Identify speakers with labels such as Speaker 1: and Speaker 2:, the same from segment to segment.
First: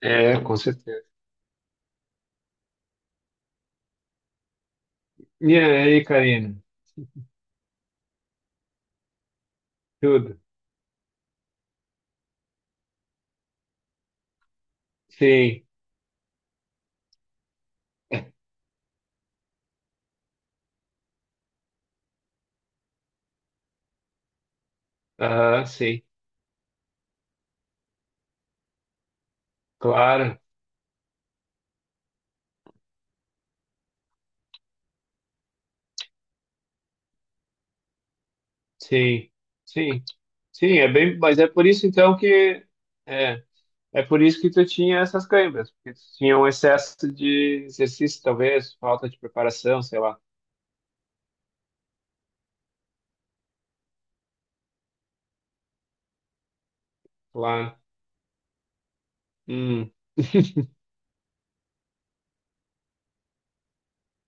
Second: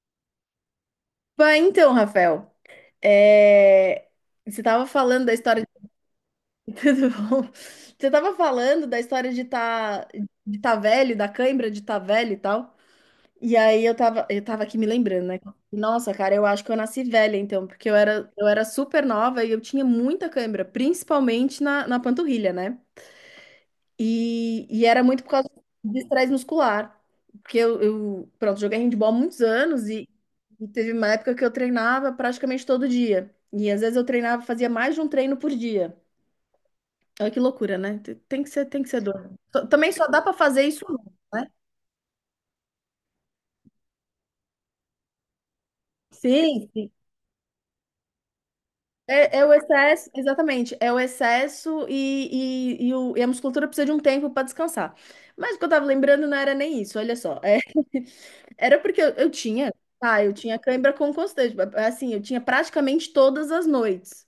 Speaker 1: É, com certeza.
Speaker 2: Bah, então, Rafael, é, você estava falando da
Speaker 1: E
Speaker 2: história de...
Speaker 1: aí, Karina?
Speaker 2: Tudo bom? Você estava falando da história
Speaker 1: Tudo?
Speaker 2: de tá velho, da cãibra de tá velho e tal. E aí eu tava, aqui me lembrando, né?
Speaker 1: Sim.
Speaker 2: Nossa, cara, eu acho que eu nasci velha, então, porque eu era, super nova e eu tinha muita cãibra, principalmente na, panturrilha, né? E era muito por causa
Speaker 1: Aham,
Speaker 2: de
Speaker 1: sim.
Speaker 2: estresse muscular. Porque pronto, joguei handball há muitos anos e,
Speaker 1: Claro.
Speaker 2: e teve uma época que eu treinava praticamente todo dia. E às vezes eu treinava, fazia mais de um treino por dia. Olha que loucura, né? Tem que ser, dor.
Speaker 1: Sim.
Speaker 2: Também
Speaker 1: Sim.
Speaker 2: só dá para fazer
Speaker 1: Sim,
Speaker 2: isso,
Speaker 1: é bem, mas é
Speaker 2: né?
Speaker 1: por isso então que é, é por isso que tu tinha essas câimbras, porque tu tinha um
Speaker 2: Sim,
Speaker 1: excesso de exercício, talvez, falta de
Speaker 2: é o
Speaker 1: preparação, sei
Speaker 2: excesso,
Speaker 1: lá.
Speaker 2: exatamente, é o excesso e a musculatura precisa de um tempo para descansar. Mas o que eu tava lembrando não era nem isso, olha só. É.
Speaker 1: Claro.
Speaker 2: Era porque
Speaker 1: Hum.
Speaker 2: tá, eu tinha cãibra com constante, assim, eu tinha praticamente todas as noites,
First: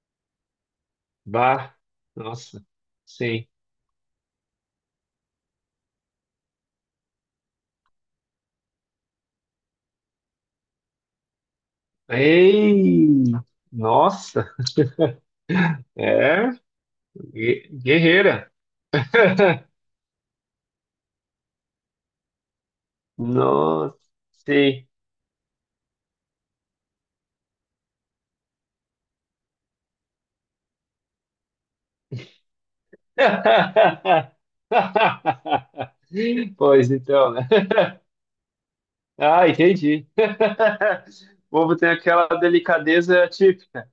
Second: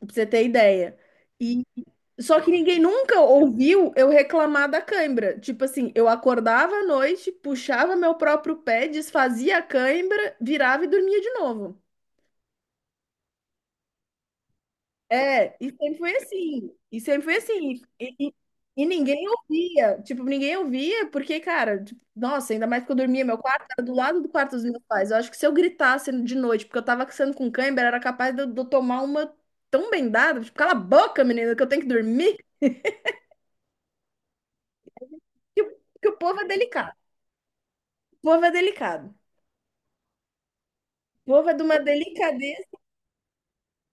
Speaker 2: pra você ter ideia. E
Speaker 1: Bah.
Speaker 2: só que
Speaker 1: Nossa.
Speaker 2: ninguém nunca
Speaker 1: Sim.
Speaker 2: ouviu eu reclamar da cãibra. Tipo assim, eu acordava à noite, puxava meu próprio pé, desfazia a cãibra, virava e dormia de novo.
Speaker 1: Ei! Nossa.
Speaker 2: É, e sempre foi
Speaker 1: É,
Speaker 2: assim. E sempre foi assim. E, e-
Speaker 1: guerreira.
Speaker 2: e ninguém ouvia. Tipo, ninguém ouvia, porque, cara, tipo, nossa, ainda mais que eu dormia, meu quarto era do
Speaker 1: Nossa,
Speaker 2: lado do quarto dos meus
Speaker 1: sim.
Speaker 2: pais. Eu acho que se eu gritasse de noite, porque eu tava sendo com cãibra, era capaz de eu, tomar uma tão bendada. Tipo, cala a boca, menina, que eu tenho que dormir. Que o povo é
Speaker 1: Pois
Speaker 2: delicado.
Speaker 1: então, né?
Speaker 2: O povo é delicado.
Speaker 1: Ah, entendi.
Speaker 2: O povo
Speaker 1: O
Speaker 2: é de
Speaker 1: povo
Speaker 2: uma
Speaker 1: tem aquela
Speaker 2: delicadeza.
Speaker 1: delicadeza típica.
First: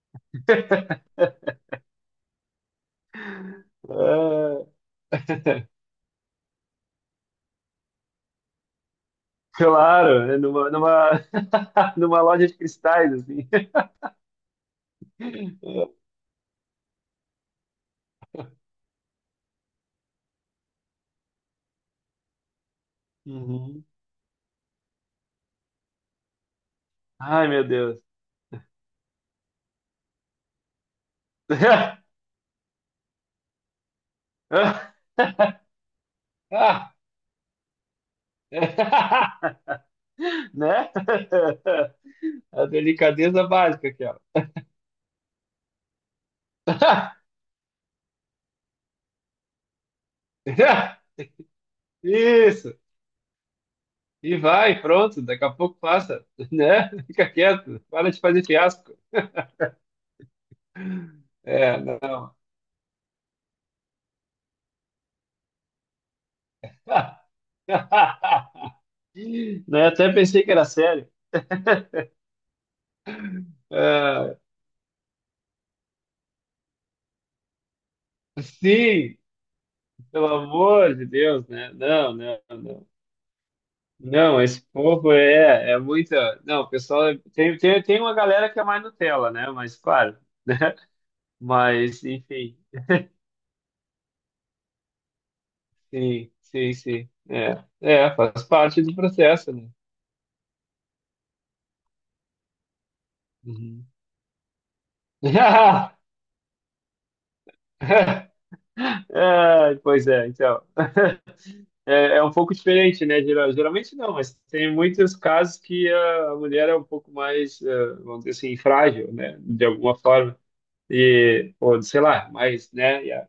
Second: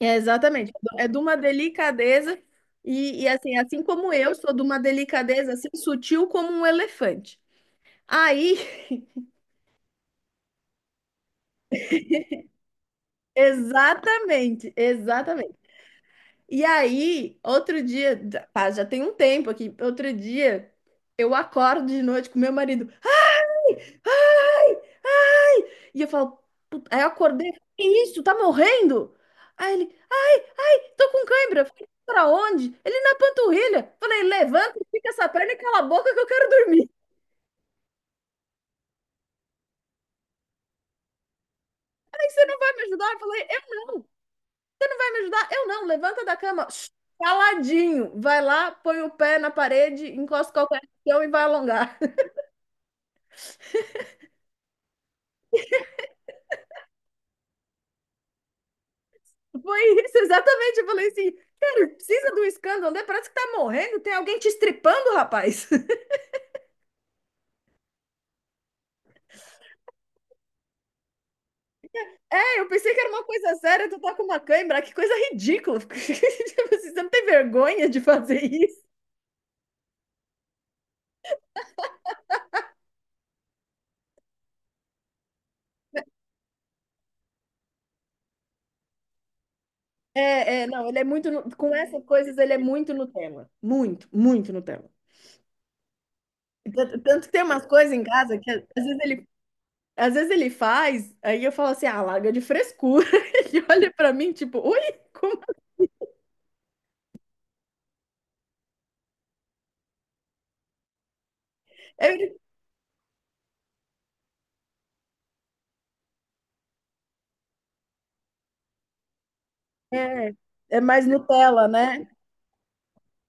Speaker 2: É, exatamente. É de uma delicadeza. E assim como eu sou de
Speaker 1: Ah,
Speaker 2: uma delicadeza assim, sutil como um elefante. Aí,
Speaker 1: claro, né? Numa loja de cristais, assim.
Speaker 2: exatamente, exatamente. E aí, outro dia, pá, já tem um tempo aqui, outro dia, eu acordo de noite com meu marido. Ai,
Speaker 1: Uhum.
Speaker 2: ai! E eu falo, "Puta", aí eu
Speaker 1: Ai,
Speaker 2: acordei,
Speaker 1: meu
Speaker 2: que
Speaker 1: Deus.
Speaker 2: isso? Tá morrendo? Aí ele, tô com cãibra. Eu falei, pra onde? Ele na panturrilha. Eu falei, levanta,
Speaker 1: Ah,
Speaker 2: fica essa perna e cala a boca que eu quero dormir.
Speaker 1: né?
Speaker 2: Aí você não
Speaker 1: A
Speaker 2: vai me ajudar? Eu falei,
Speaker 1: delicadeza
Speaker 2: eu
Speaker 1: básica
Speaker 2: não.
Speaker 1: aquela.
Speaker 2: Me ajudar? Eu não, levanta da cama, caladinho, vai lá, põe o pé na parede, encosta qualquer chão e vai alongar.
Speaker 1: Isso. E vai, pronto, daqui a pouco passa, né? Fica quieto, para de fazer fiasco.
Speaker 2: Foi isso, exatamente. Eu falei assim,
Speaker 1: É,
Speaker 2: cara,
Speaker 1: não.
Speaker 2: precisa do escândalo, né? Parece que tá morrendo, tem alguém te estripando, rapaz.
Speaker 1: Né, até pensei que era sério.
Speaker 2: É, eu pensei que era uma coisa séria, tu tá com
Speaker 1: Ah,
Speaker 2: uma cãibra, que coisa ridícula. Tipo assim, você não tem vergonha de fazer isso?
Speaker 1: sim, pelo amor de Deus, né? Não, não, não. Não, esse povo é, é muita. Não, o pessoal. Tem, tem uma galera que é mais Nutella, né? Mas, claro.
Speaker 2: Não, ele é muito, com essas
Speaker 1: Mas,
Speaker 2: coisas, ele
Speaker 1: enfim.
Speaker 2: é muito no tema. Muito, muito Nutella.
Speaker 1: Sim, sim,
Speaker 2: Tanto
Speaker 1: sim.
Speaker 2: tanto que tem
Speaker 1: É,
Speaker 2: umas coisas em
Speaker 1: é,
Speaker 2: casa
Speaker 1: faz
Speaker 2: que às
Speaker 1: parte do
Speaker 2: vezes ele
Speaker 1: processo, né?
Speaker 2: Às vezes ele faz, aí eu falo assim, ah, larga de frescura. Ele
Speaker 1: Uhum.
Speaker 2: olha pra mim, tipo, ui, como?
Speaker 1: Ah, pois é, então.
Speaker 2: É?"
Speaker 1: É, é um
Speaker 2: Ele,
Speaker 1: pouco diferente, né? Geralmente não, mas tem muitos casos que a mulher é um pouco mais, vamos dizer assim, frágil, né? De alguma
Speaker 2: é,
Speaker 1: forma.
Speaker 2: é mais
Speaker 1: E,
Speaker 2: Nutella,
Speaker 1: ou sei
Speaker 2: né?
Speaker 1: lá, mas, né?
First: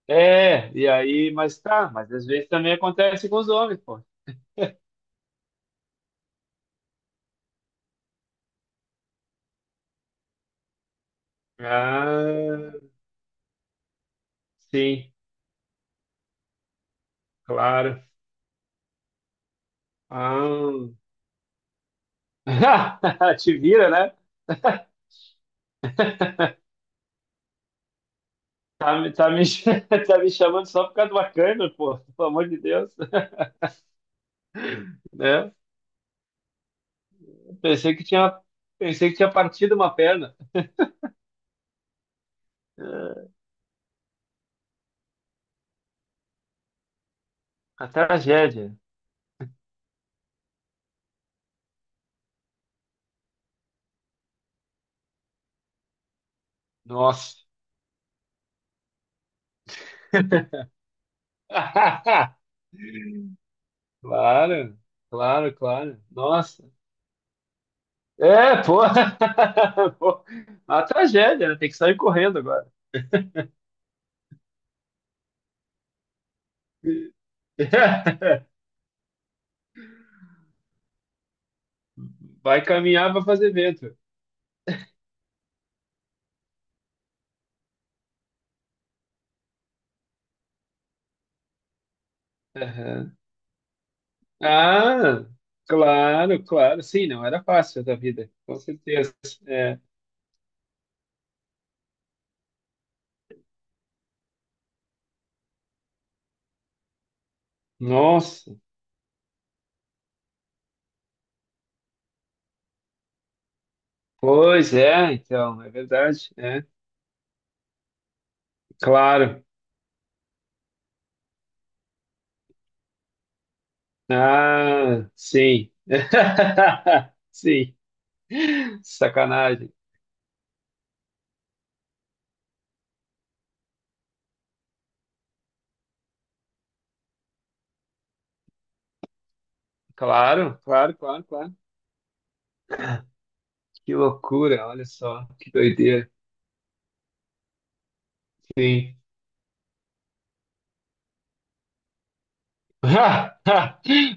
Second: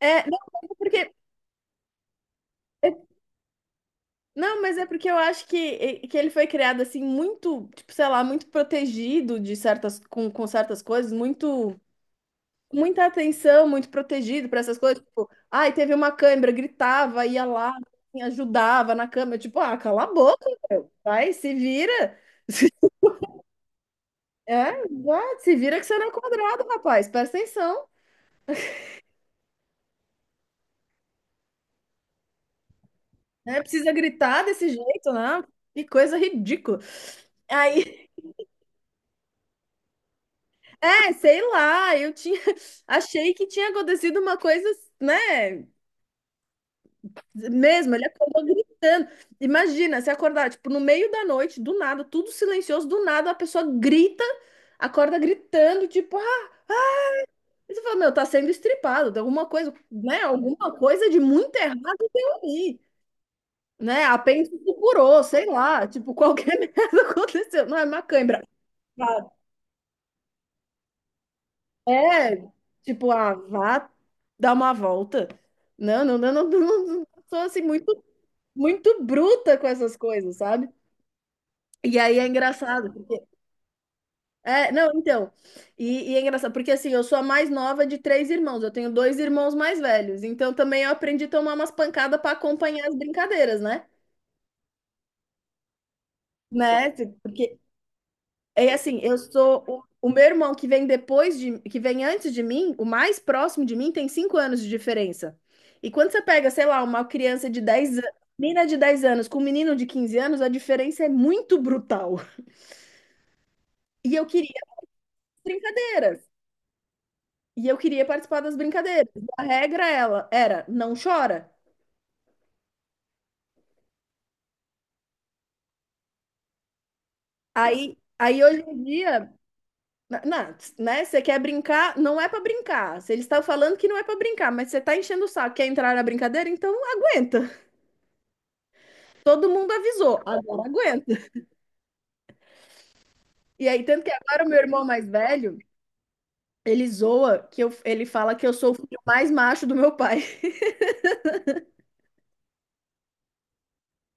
Speaker 2: É, não,
Speaker 1: é, e aí, mas tá, mas às vezes também acontece com os homens, pô.
Speaker 2: não, mas é porque eu acho que ele foi criado assim, muito, tipo, sei lá, muito protegido de certas, com certas coisas, muito,
Speaker 1: Ah,
Speaker 2: muita atenção, muito protegido pra essas coisas.
Speaker 1: sim,
Speaker 2: Tipo, ai, teve uma câimbra, gritava, ia lá,
Speaker 1: claro.
Speaker 2: assim, ajudava na câmera. Tipo, ah, cala a boca,
Speaker 1: Ah,
Speaker 2: meu. Vai, se vira.
Speaker 1: te vira, né?
Speaker 2: É, exato, se vira que você não é quadrado, rapaz. Presta atenção.
Speaker 1: Tá, tá, me, tá me chamando só por causa do bacana, pô, pelo amor de Deus,
Speaker 2: Né? Precisa gritar desse jeito, né?
Speaker 1: né?
Speaker 2: Que coisa ridícula.
Speaker 1: Pensei que
Speaker 2: Aí,
Speaker 1: tinha, pensei que tinha partido uma perna.
Speaker 2: é, sei lá, eu tinha, achei que tinha acontecido uma coisa, né?
Speaker 1: A
Speaker 2: Mesmo, ele acordou
Speaker 1: tragédia.
Speaker 2: gritando. Imagina, se acordar, tipo, no meio da noite, do nada, tudo silencioso, do nada, a pessoa grita, acorda gritando, tipo, ah,
Speaker 1: Nossa.
Speaker 2: e você fala, meu, tá sendo estripado, tem alguma coisa, né? Alguma coisa de muito errado tem ali. Né? Apêndice
Speaker 1: Claro,
Speaker 2: furou, sei
Speaker 1: claro,
Speaker 2: lá,
Speaker 1: claro.
Speaker 2: tipo, qualquer
Speaker 1: Nossa.
Speaker 2: merda aconteceu. Não é macãibra.
Speaker 1: É, pô.
Speaker 2: Vá-
Speaker 1: Pô, a tragédia, né? Tem que sair
Speaker 2: É,
Speaker 1: correndo agora.
Speaker 2: tipo, ah, vá dar uma volta. Não, não, não, não, não, não, sou assim muito, muito bruta com essas coisas, sabe? E aí é
Speaker 1: Vai
Speaker 2: engraçado,
Speaker 1: caminhar
Speaker 2: porque...
Speaker 1: para fazer vento.
Speaker 2: É, não, então, e é engraçado, porque assim, eu sou a mais nova de três irmãos, eu tenho dois irmãos mais velhos, então também eu aprendi a tomar umas pancadas para acompanhar as
Speaker 1: Aham.
Speaker 2: brincadeiras, né?
Speaker 1: Ah, claro, claro.
Speaker 2: Né?
Speaker 1: Sim,
Speaker 2: Tipo,
Speaker 1: não era
Speaker 2: porque
Speaker 1: fácil da vida, com
Speaker 2: é assim,
Speaker 1: certeza. É.
Speaker 2: o meu irmão que vem antes de mim, o mais próximo de mim tem 5 anos de diferença. E quando você pega, sei lá, uma criança de 10 anos,
Speaker 1: Nossa,
Speaker 2: menina de 10 anos com um menino de 15 anos, a diferença é muito brutal. E eu queria
Speaker 1: pois é,
Speaker 2: as
Speaker 1: então, é
Speaker 2: brincadeiras.
Speaker 1: verdade. É.
Speaker 2: E eu queria participar das brincadeiras. A
Speaker 1: Claro.
Speaker 2: regra ela era, não chora.
Speaker 1: Ah, sim. Sim.
Speaker 2: Aí, hoje em dia,
Speaker 1: Sacanagem.
Speaker 2: né, você quer brincar, não é pra brincar. Se eles estão falando que não é pra brincar, mas você tá enchendo o saco, quer entrar na brincadeira, então aguenta. Todo mundo avisou,
Speaker 1: Claro,
Speaker 2: agora
Speaker 1: claro, claro,
Speaker 2: aguenta.
Speaker 1: claro.
Speaker 2: E aí,
Speaker 1: Que
Speaker 2: tanto que agora o meu
Speaker 1: loucura,
Speaker 2: irmão
Speaker 1: olha
Speaker 2: mais
Speaker 1: só, que
Speaker 2: velho,
Speaker 1: doideira.
Speaker 2: ele zoa que eu, ele fala que eu sou o
Speaker 1: Sim.
Speaker 2: filho mais macho do meu pai.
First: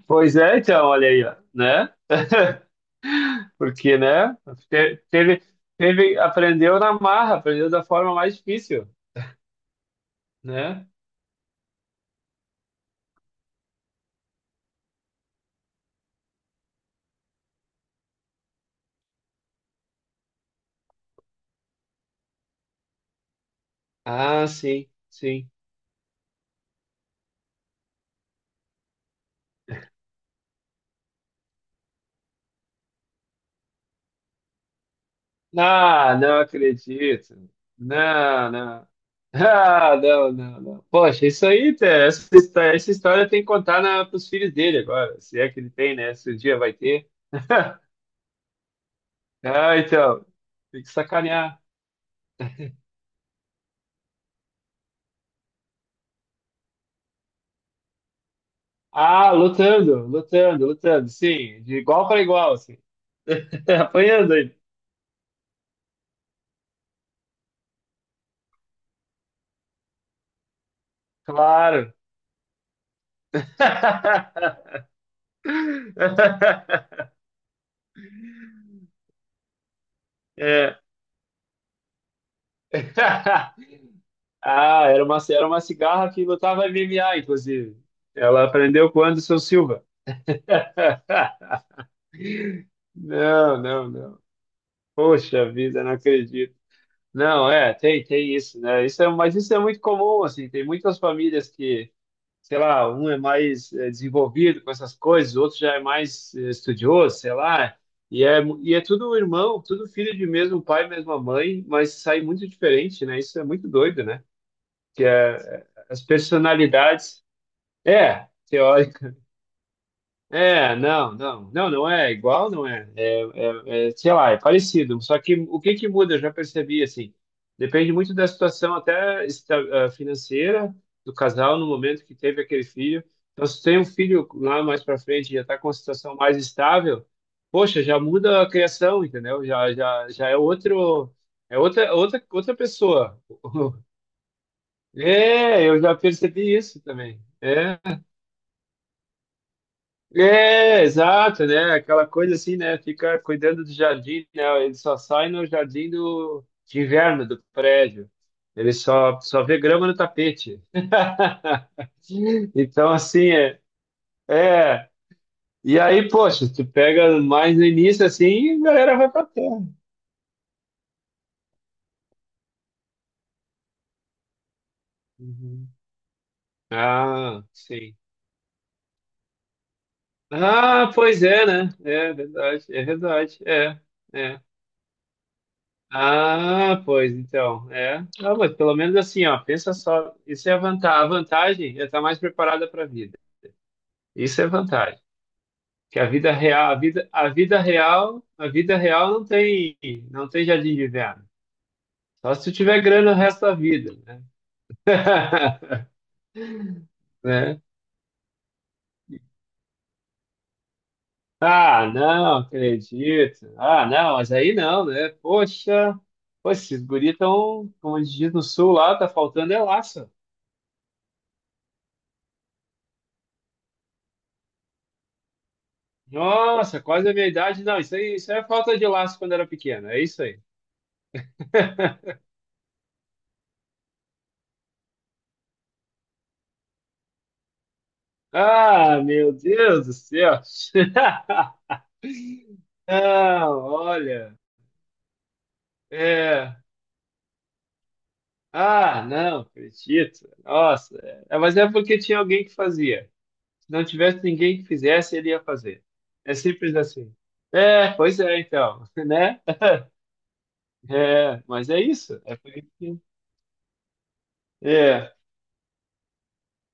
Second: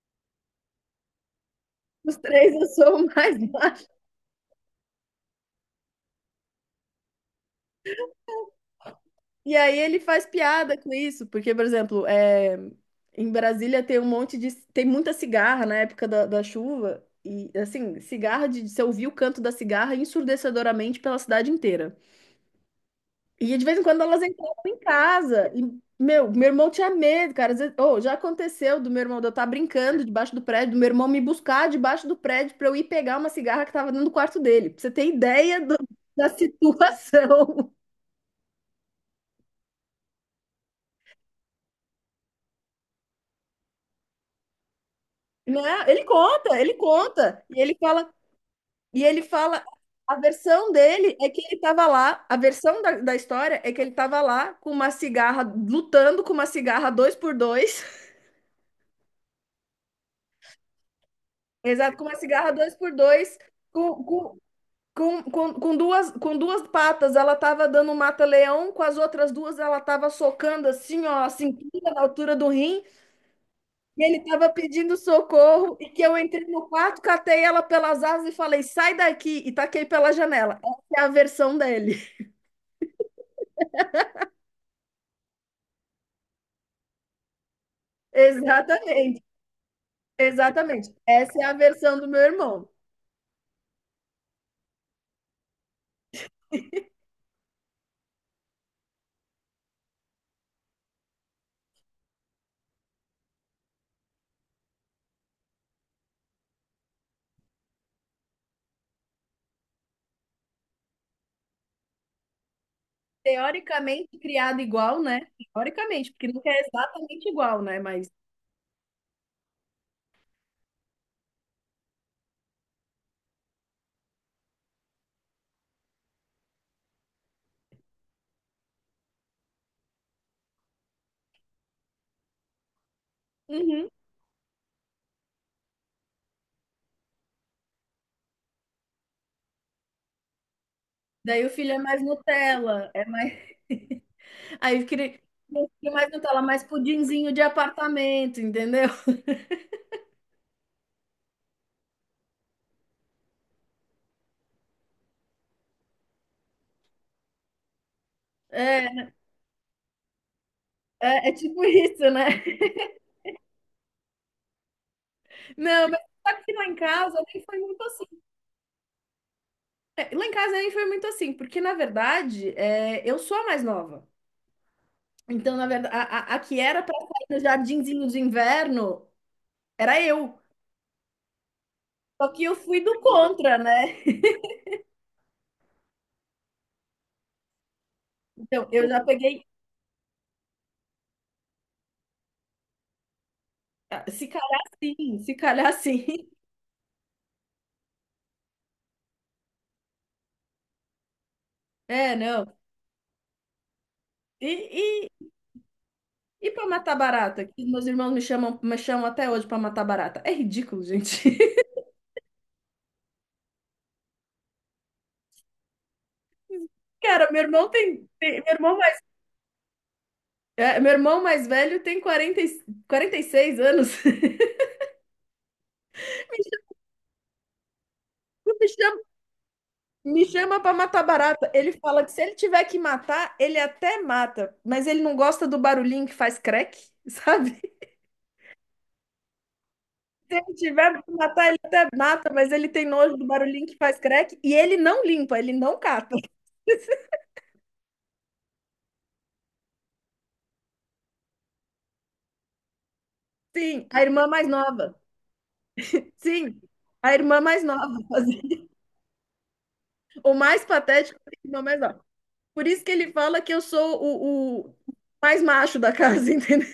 Speaker 1: Pois é, então, olha aí, ó, né?
Speaker 2: Os três eu sou o mais macho.
Speaker 1: Porque, né? Teve, teve, aprendeu na marra, aprendeu da forma mais difícil,
Speaker 2: E aí ele faz piada
Speaker 1: né?
Speaker 2: com isso, porque, por exemplo, em Brasília tem um monte de. Tem muita cigarra na época da, chuva. E assim, cigarra de. Você ouvir o canto da cigarra ensurdecedoramente pela cidade inteira. E de vez em quando elas
Speaker 1: Ah,
Speaker 2: entravam em
Speaker 1: sim, sim.
Speaker 2: casa. E meu irmão tinha medo, cara. Às vezes, oh, já aconteceu do meu irmão, de eu estar brincando debaixo do prédio, do meu irmão me buscar debaixo do prédio pra eu ir pegar uma cigarra que tava dentro do quarto dele. Pra você ter ideia
Speaker 1: Ah,
Speaker 2: da
Speaker 1: não acredito.
Speaker 2: situação.
Speaker 1: Não, não. Ah, não, não, não. Poxa, isso aí, essa história tem que contar para os filhos dele agora, se é
Speaker 2: Né?
Speaker 1: que ele tem,
Speaker 2: Ele
Speaker 1: né? Se o dia
Speaker 2: conta, ele
Speaker 1: vai ter.
Speaker 2: conta. E ele fala, e ele fala,
Speaker 1: Ah,
Speaker 2: a
Speaker 1: então,
Speaker 2: versão
Speaker 1: tem que
Speaker 2: dele é que ele
Speaker 1: sacanear.
Speaker 2: tava lá, a versão da, história é que ele tava lá com uma cigarra, lutando com uma cigarra dois por dois.
Speaker 1: Ah, lutando, lutando, lutando, sim, de
Speaker 2: Exato, com
Speaker 1: igual
Speaker 2: uma
Speaker 1: para
Speaker 2: cigarra
Speaker 1: igual,
Speaker 2: dois
Speaker 1: assim.
Speaker 2: por dois com,
Speaker 1: Apanhando
Speaker 2: com,
Speaker 1: aí,
Speaker 2: com duas patas, ela tava dando um mata-leão, com as outras duas ela tava socando assim, ó, a cinquinha
Speaker 1: claro.
Speaker 2: na altura do rim, e ele tava pedindo socorro, e que eu entrei no quarto, catei ela pelas asas e falei, sai daqui, e taquei pela janela. Essa
Speaker 1: É.
Speaker 2: é a versão dele.
Speaker 1: Ah, era uma cigarra que lutava MMA, inclusive. Ela aprendeu com o
Speaker 2: Exatamente,
Speaker 1: Anderson Silva.
Speaker 2: exatamente. Essa é a versão do meu irmão.
Speaker 1: Não, não, não. Poxa vida, não acredito. Não, é, tem, tem isso, né? Isso é, mas isso é muito comum, assim. Tem muitas famílias que, sei lá, um é mais desenvolvido com essas coisas, o outro já é mais estudioso, sei lá. E é, e é tudo irmão, tudo filho de mesmo pai, mesma mãe, mas sai muito diferente, né? Isso é muito doido,
Speaker 2: Teoricamente
Speaker 1: né?
Speaker 2: criado igual,
Speaker 1: Que
Speaker 2: né?
Speaker 1: é, é, as
Speaker 2: Teoricamente, porque nunca é
Speaker 1: personalidades
Speaker 2: exatamente igual, né? Mas,
Speaker 1: é, teórica. É, não, não, não, não é igual, não é. É, é, sei lá, é parecido. Só que o que que muda, eu já percebi, assim, depende muito da situação até ah, financeira do casal no momento que teve aquele filho. Então, se tem um
Speaker 2: uhum.
Speaker 1: filho lá mais para frente e já está com uma situação mais estável, poxa, já muda a criação, entendeu? Já é outro,
Speaker 2: Daí o
Speaker 1: é
Speaker 2: filho é mais
Speaker 1: outra
Speaker 2: Nutella, é
Speaker 1: pessoa.
Speaker 2: mais... Aí queria
Speaker 1: É, eu
Speaker 2: queria
Speaker 1: já
Speaker 2: mais Nutella,
Speaker 1: percebi
Speaker 2: mais
Speaker 1: isso também.
Speaker 2: pudinzinho de
Speaker 1: É.
Speaker 2: apartamento, entendeu?
Speaker 1: É, exato, né? Aquela coisa assim, né? Fica cuidando do jardim, né? Ele só sai no jardim do, de inverno do prédio. Ele
Speaker 2: É,
Speaker 1: só, só vê grama no tapete.
Speaker 2: é, é tipo isso, né?
Speaker 1: Então, assim, é, é. E
Speaker 2: Não, mas
Speaker 1: aí,
Speaker 2: só
Speaker 1: poxa,
Speaker 2: que lá
Speaker 1: tu
Speaker 2: em
Speaker 1: pega
Speaker 2: casa nem
Speaker 1: mais
Speaker 2: foi
Speaker 1: no
Speaker 2: muito
Speaker 1: início,
Speaker 2: assim.
Speaker 1: assim, e a galera vai pra terra.
Speaker 2: É, lá em casa nem foi muito assim, porque na verdade é, eu sou a mais nova. Então, na
Speaker 1: Uhum.
Speaker 2: verdade, a que era para sair no
Speaker 1: Ah, sim.
Speaker 2: jardinzinho de inverno era eu.
Speaker 1: Ah, pois é, né? É
Speaker 2: Só que eu
Speaker 1: verdade,
Speaker 2: fui
Speaker 1: é
Speaker 2: do
Speaker 1: verdade.
Speaker 2: contra,
Speaker 1: É,
Speaker 2: né?
Speaker 1: é. Ah, pois então, é. Ah, mas
Speaker 2: Então,
Speaker 1: pelo
Speaker 2: eu
Speaker 1: menos
Speaker 2: já
Speaker 1: assim, ó,
Speaker 2: peguei.
Speaker 1: pensa só, isso é a vantagem é estar mais preparada para a vida.
Speaker 2: Ah, se
Speaker 1: Isso é
Speaker 2: calhar
Speaker 1: vantagem.
Speaker 2: sim, se calhar
Speaker 1: Que
Speaker 2: sim.
Speaker 1: a vida real, a vida real não tem, não tem jardim de inverno.
Speaker 2: É,
Speaker 1: Só se
Speaker 2: não.
Speaker 1: tu tiver grana o resto da vida, né?
Speaker 2: E, E pra matar barata,
Speaker 1: Né?
Speaker 2: que meus irmãos me chamam até hoje pra matar barata. É ridículo, gente.
Speaker 1: Ah, não, acredito. Ah, não, mas aí não, né? Poxa, poxa, esses guris
Speaker 2: Cara, meu irmão
Speaker 1: estão, como a
Speaker 2: tem,
Speaker 1: gente diz
Speaker 2: tem-
Speaker 1: no
Speaker 2: meu
Speaker 1: sul
Speaker 2: irmão
Speaker 1: lá,
Speaker 2: mais,
Speaker 1: tá faltando é laço.
Speaker 2: é, meu irmão mais velho tem 46 anos.
Speaker 1: Nossa, quase a minha idade. Não, isso aí é
Speaker 2: Me
Speaker 1: falta de
Speaker 2: chama,
Speaker 1: laço quando era pequeno. É isso
Speaker 2: me
Speaker 1: aí.
Speaker 2: chama para matar barata. Ele fala que se ele tiver que matar, ele até mata, mas ele não gosta do barulhinho que faz crack, sabe?
Speaker 1: Ah, meu Deus do
Speaker 2: Se
Speaker 1: céu.
Speaker 2: ele tiver que matar, ele até mata, mas ele tem nojo do
Speaker 1: Não,
Speaker 2: barulhinho que faz crack
Speaker 1: olha.
Speaker 2: e ele não limpa, ele não cata.
Speaker 1: É. Ah, não, acredito. Nossa, é, mas é porque tinha alguém que fazia. Se não
Speaker 2: Sim, a
Speaker 1: tivesse
Speaker 2: irmã mais
Speaker 1: ninguém que
Speaker 2: nova.
Speaker 1: fizesse, ele ia fazer. É
Speaker 2: Sim,
Speaker 1: simples
Speaker 2: a
Speaker 1: assim.
Speaker 2: irmã mais
Speaker 1: É,
Speaker 2: nova.
Speaker 1: pois é,
Speaker 2: fazia.
Speaker 1: então, né?
Speaker 2: O mais patético é
Speaker 1: É,
Speaker 2: a irmã
Speaker 1: mas
Speaker 2: mais
Speaker 1: é
Speaker 2: nova.
Speaker 1: isso. É por
Speaker 2: Por
Speaker 1: isso
Speaker 2: isso que
Speaker 1: que.
Speaker 2: ele fala que eu sou o
Speaker 1: É.
Speaker 2: mais macho da casa, entendeu?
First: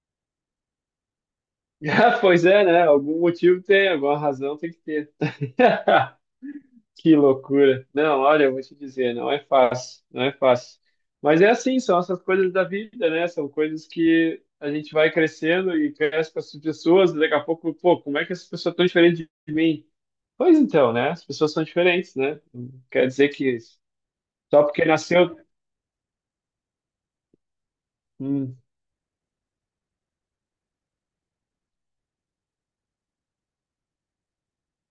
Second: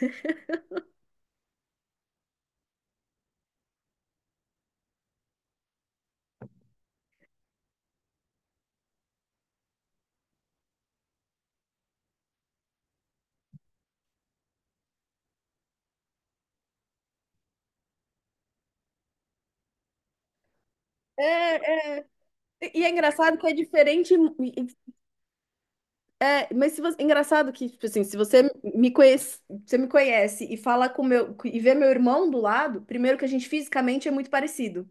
Speaker 1: Ah, pois é, né? Algum motivo tem, alguma razão tem que ter. Que loucura. Não, olha, eu vou te dizer, não é fácil, não é fácil. Mas é assim, são essas coisas da vida, né? São coisas que a gente vai crescendo e cresce com as pessoas, e daqui a pouco, pô, como é que essa pessoa é tão diferente de mim? Pois então, né? As pessoas são
Speaker 2: É, é.
Speaker 1: diferentes, né? Não
Speaker 2: E é
Speaker 1: quer dizer
Speaker 2: engraçado que é
Speaker 1: que
Speaker 2: diferente.
Speaker 1: só porque nasceu.
Speaker 2: É, mas se você, é engraçado que, tipo assim, se você
Speaker 1: Hum.
Speaker 2: me conhece, e fala com meu e vê meu irmão do lado, primeiro que a gente fisicamente é muito parecido.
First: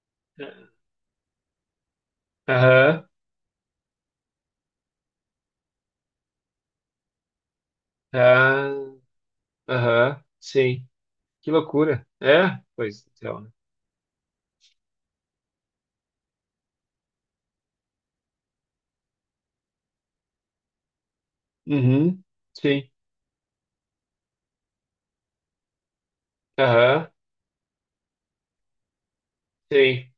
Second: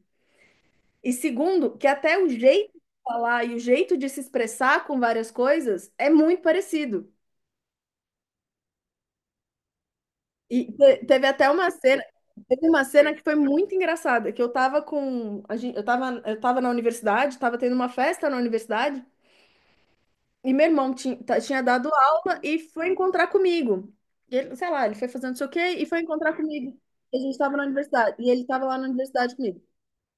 Speaker 2: E segundo, que até o jeito de
Speaker 1: Aham,
Speaker 2: falar e o jeito de se expressar com várias coisas é muito parecido.
Speaker 1: ah, aham,
Speaker 2: E
Speaker 1: sim.
Speaker 2: te- teve até
Speaker 1: Que
Speaker 2: uma cena,
Speaker 1: loucura. É?
Speaker 2: Teve uma
Speaker 1: Pois
Speaker 2: cena que foi
Speaker 1: então, né?
Speaker 2: muito engraçada, que eu tava com, a gente, eu tava na universidade, tava tendo uma festa na universidade, e meu irmão tinha, dado
Speaker 1: Uhum,
Speaker 2: aula e foi
Speaker 1: sim.
Speaker 2: encontrar comigo. E ele, sei lá, ele foi fazendo não sei o quê e foi encontrar comigo.
Speaker 1: Aham,
Speaker 2: E a gente tava na universidade, e ele tava lá na universidade comigo.
Speaker 1: sim.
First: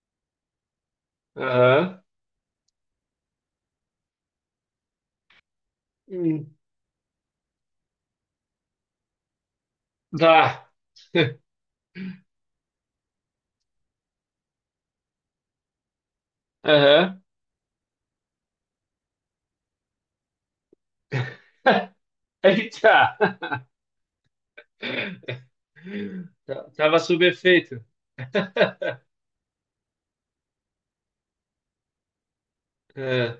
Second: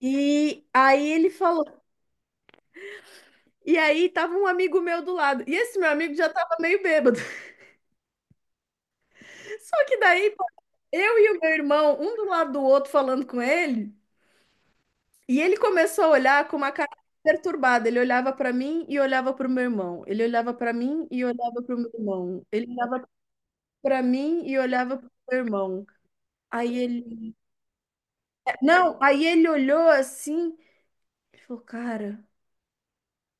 Speaker 2: E aí ele falou,
Speaker 1: Aham.
Speaker 2: e aí tava um amigo meu do lado, e esse meu amigo já tava
Speaker 1: Hum.
Speaker 2: meio bêbado. Só que daí,
Speaker 1: Tá.
Speaker 2: eu e o meu irmão, um do lado do outro falando com ele, e ele começou a olhar com uma cara
Speaker 1: Aham.
Speaker 2: perturbada. Ele olhava para mim e olhava para o meu irmão. Ele olhava para mim e olhava para o meu irmão. Ele olhava
Speaker 1: Eita!
Speaker 2: para mim e olhava para o meu irmão. Aí
Speaker 1: Tava sob
Speaker 2: ele,
Speaker 1: efeito.
Speaker 2: não, aí ele olhou assim e falou, cara,
Speaker 1: É.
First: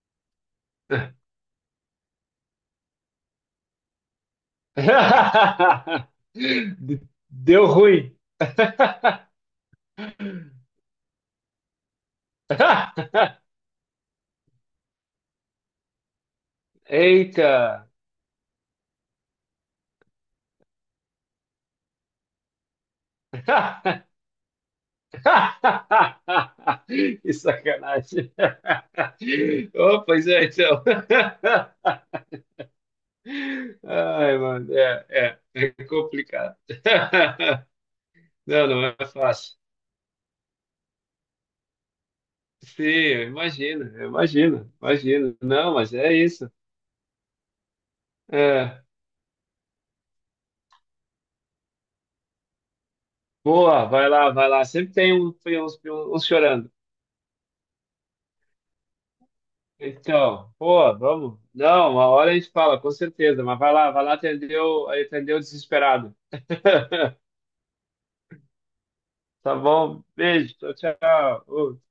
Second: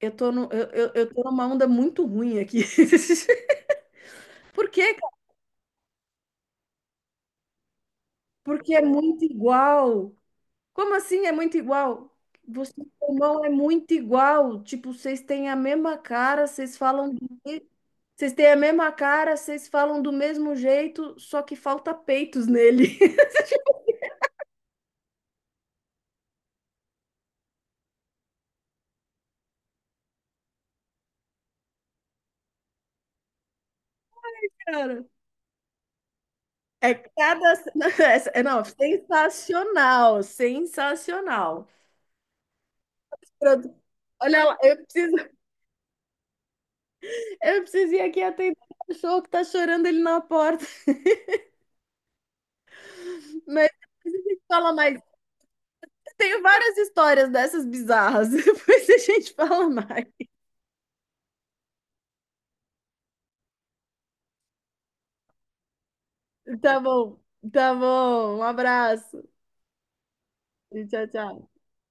Speaker 2: eu tô no, eu tô numa onda muito ruim aqui. Por quê, cara?
Speaker 1: De- Deu ruim.
Speaker 2: Porque é muito igual. Como assim é muito igual? Você e seu irmão é muito igual. Tipo, vocês têm a mesma cara, vocês falam do...
Speaker 1: Eita!
Speaker 2: me- vocês têm a mesma cara, vocês falam do mesmo jeito, só que falta peitos nele.
Speaker 1: Que sacanagem. Oh, pois é, então. Ai, mano,
Speaker 2: Cara,
Speaker 1: é, é, é complicado.
Speaker 2: é cada. Não, é, não,
Speaker 1: Não, não é fácil.
Speaker 2: sensacional, sensacional.
Speaker 1: Sim,
Speaker 2: Produ-
Speaker 1: eu
Speaker 2: Olha lá,
Speaker 1: imagino,
Speaker 2: eu preciso,
Speaker 1: imagino. Não, mas é isso.
Speaker 2: eu preciso ir aqui atender
Speaker 1: É,
Speaker 2: o cachorro que tá chorando ele na porta. Mas
Speaker 1: boa, vai
Speaker 2: depois a
Speaker 1: lá,
Speaker 2: gente
Speaker 1: vai lá.
Speaker 2: fala
Speaker 1: Sempre
Speaker 2: mais.
Speaker 1: tem uns,
Speaker 2: Eu
Speaker 1: uns
Speaker 2: tenho
Speaker 1: chorando.
Speaker 2: várias histórias dessas bizarras. Depois a gente fala mais.
Speaker 1: Então, boa, vamos. Não, uma hora a gente fala, com certeza. Mas vai lá atender atender o desesperado.
Speaker 2: Tá bom, tá bom. Um abraço.
Speaker 1: Tá bom? Beijo, tchau,
Speaker 2: E tchau, tchau.
Speaker 1: tchau. Ô,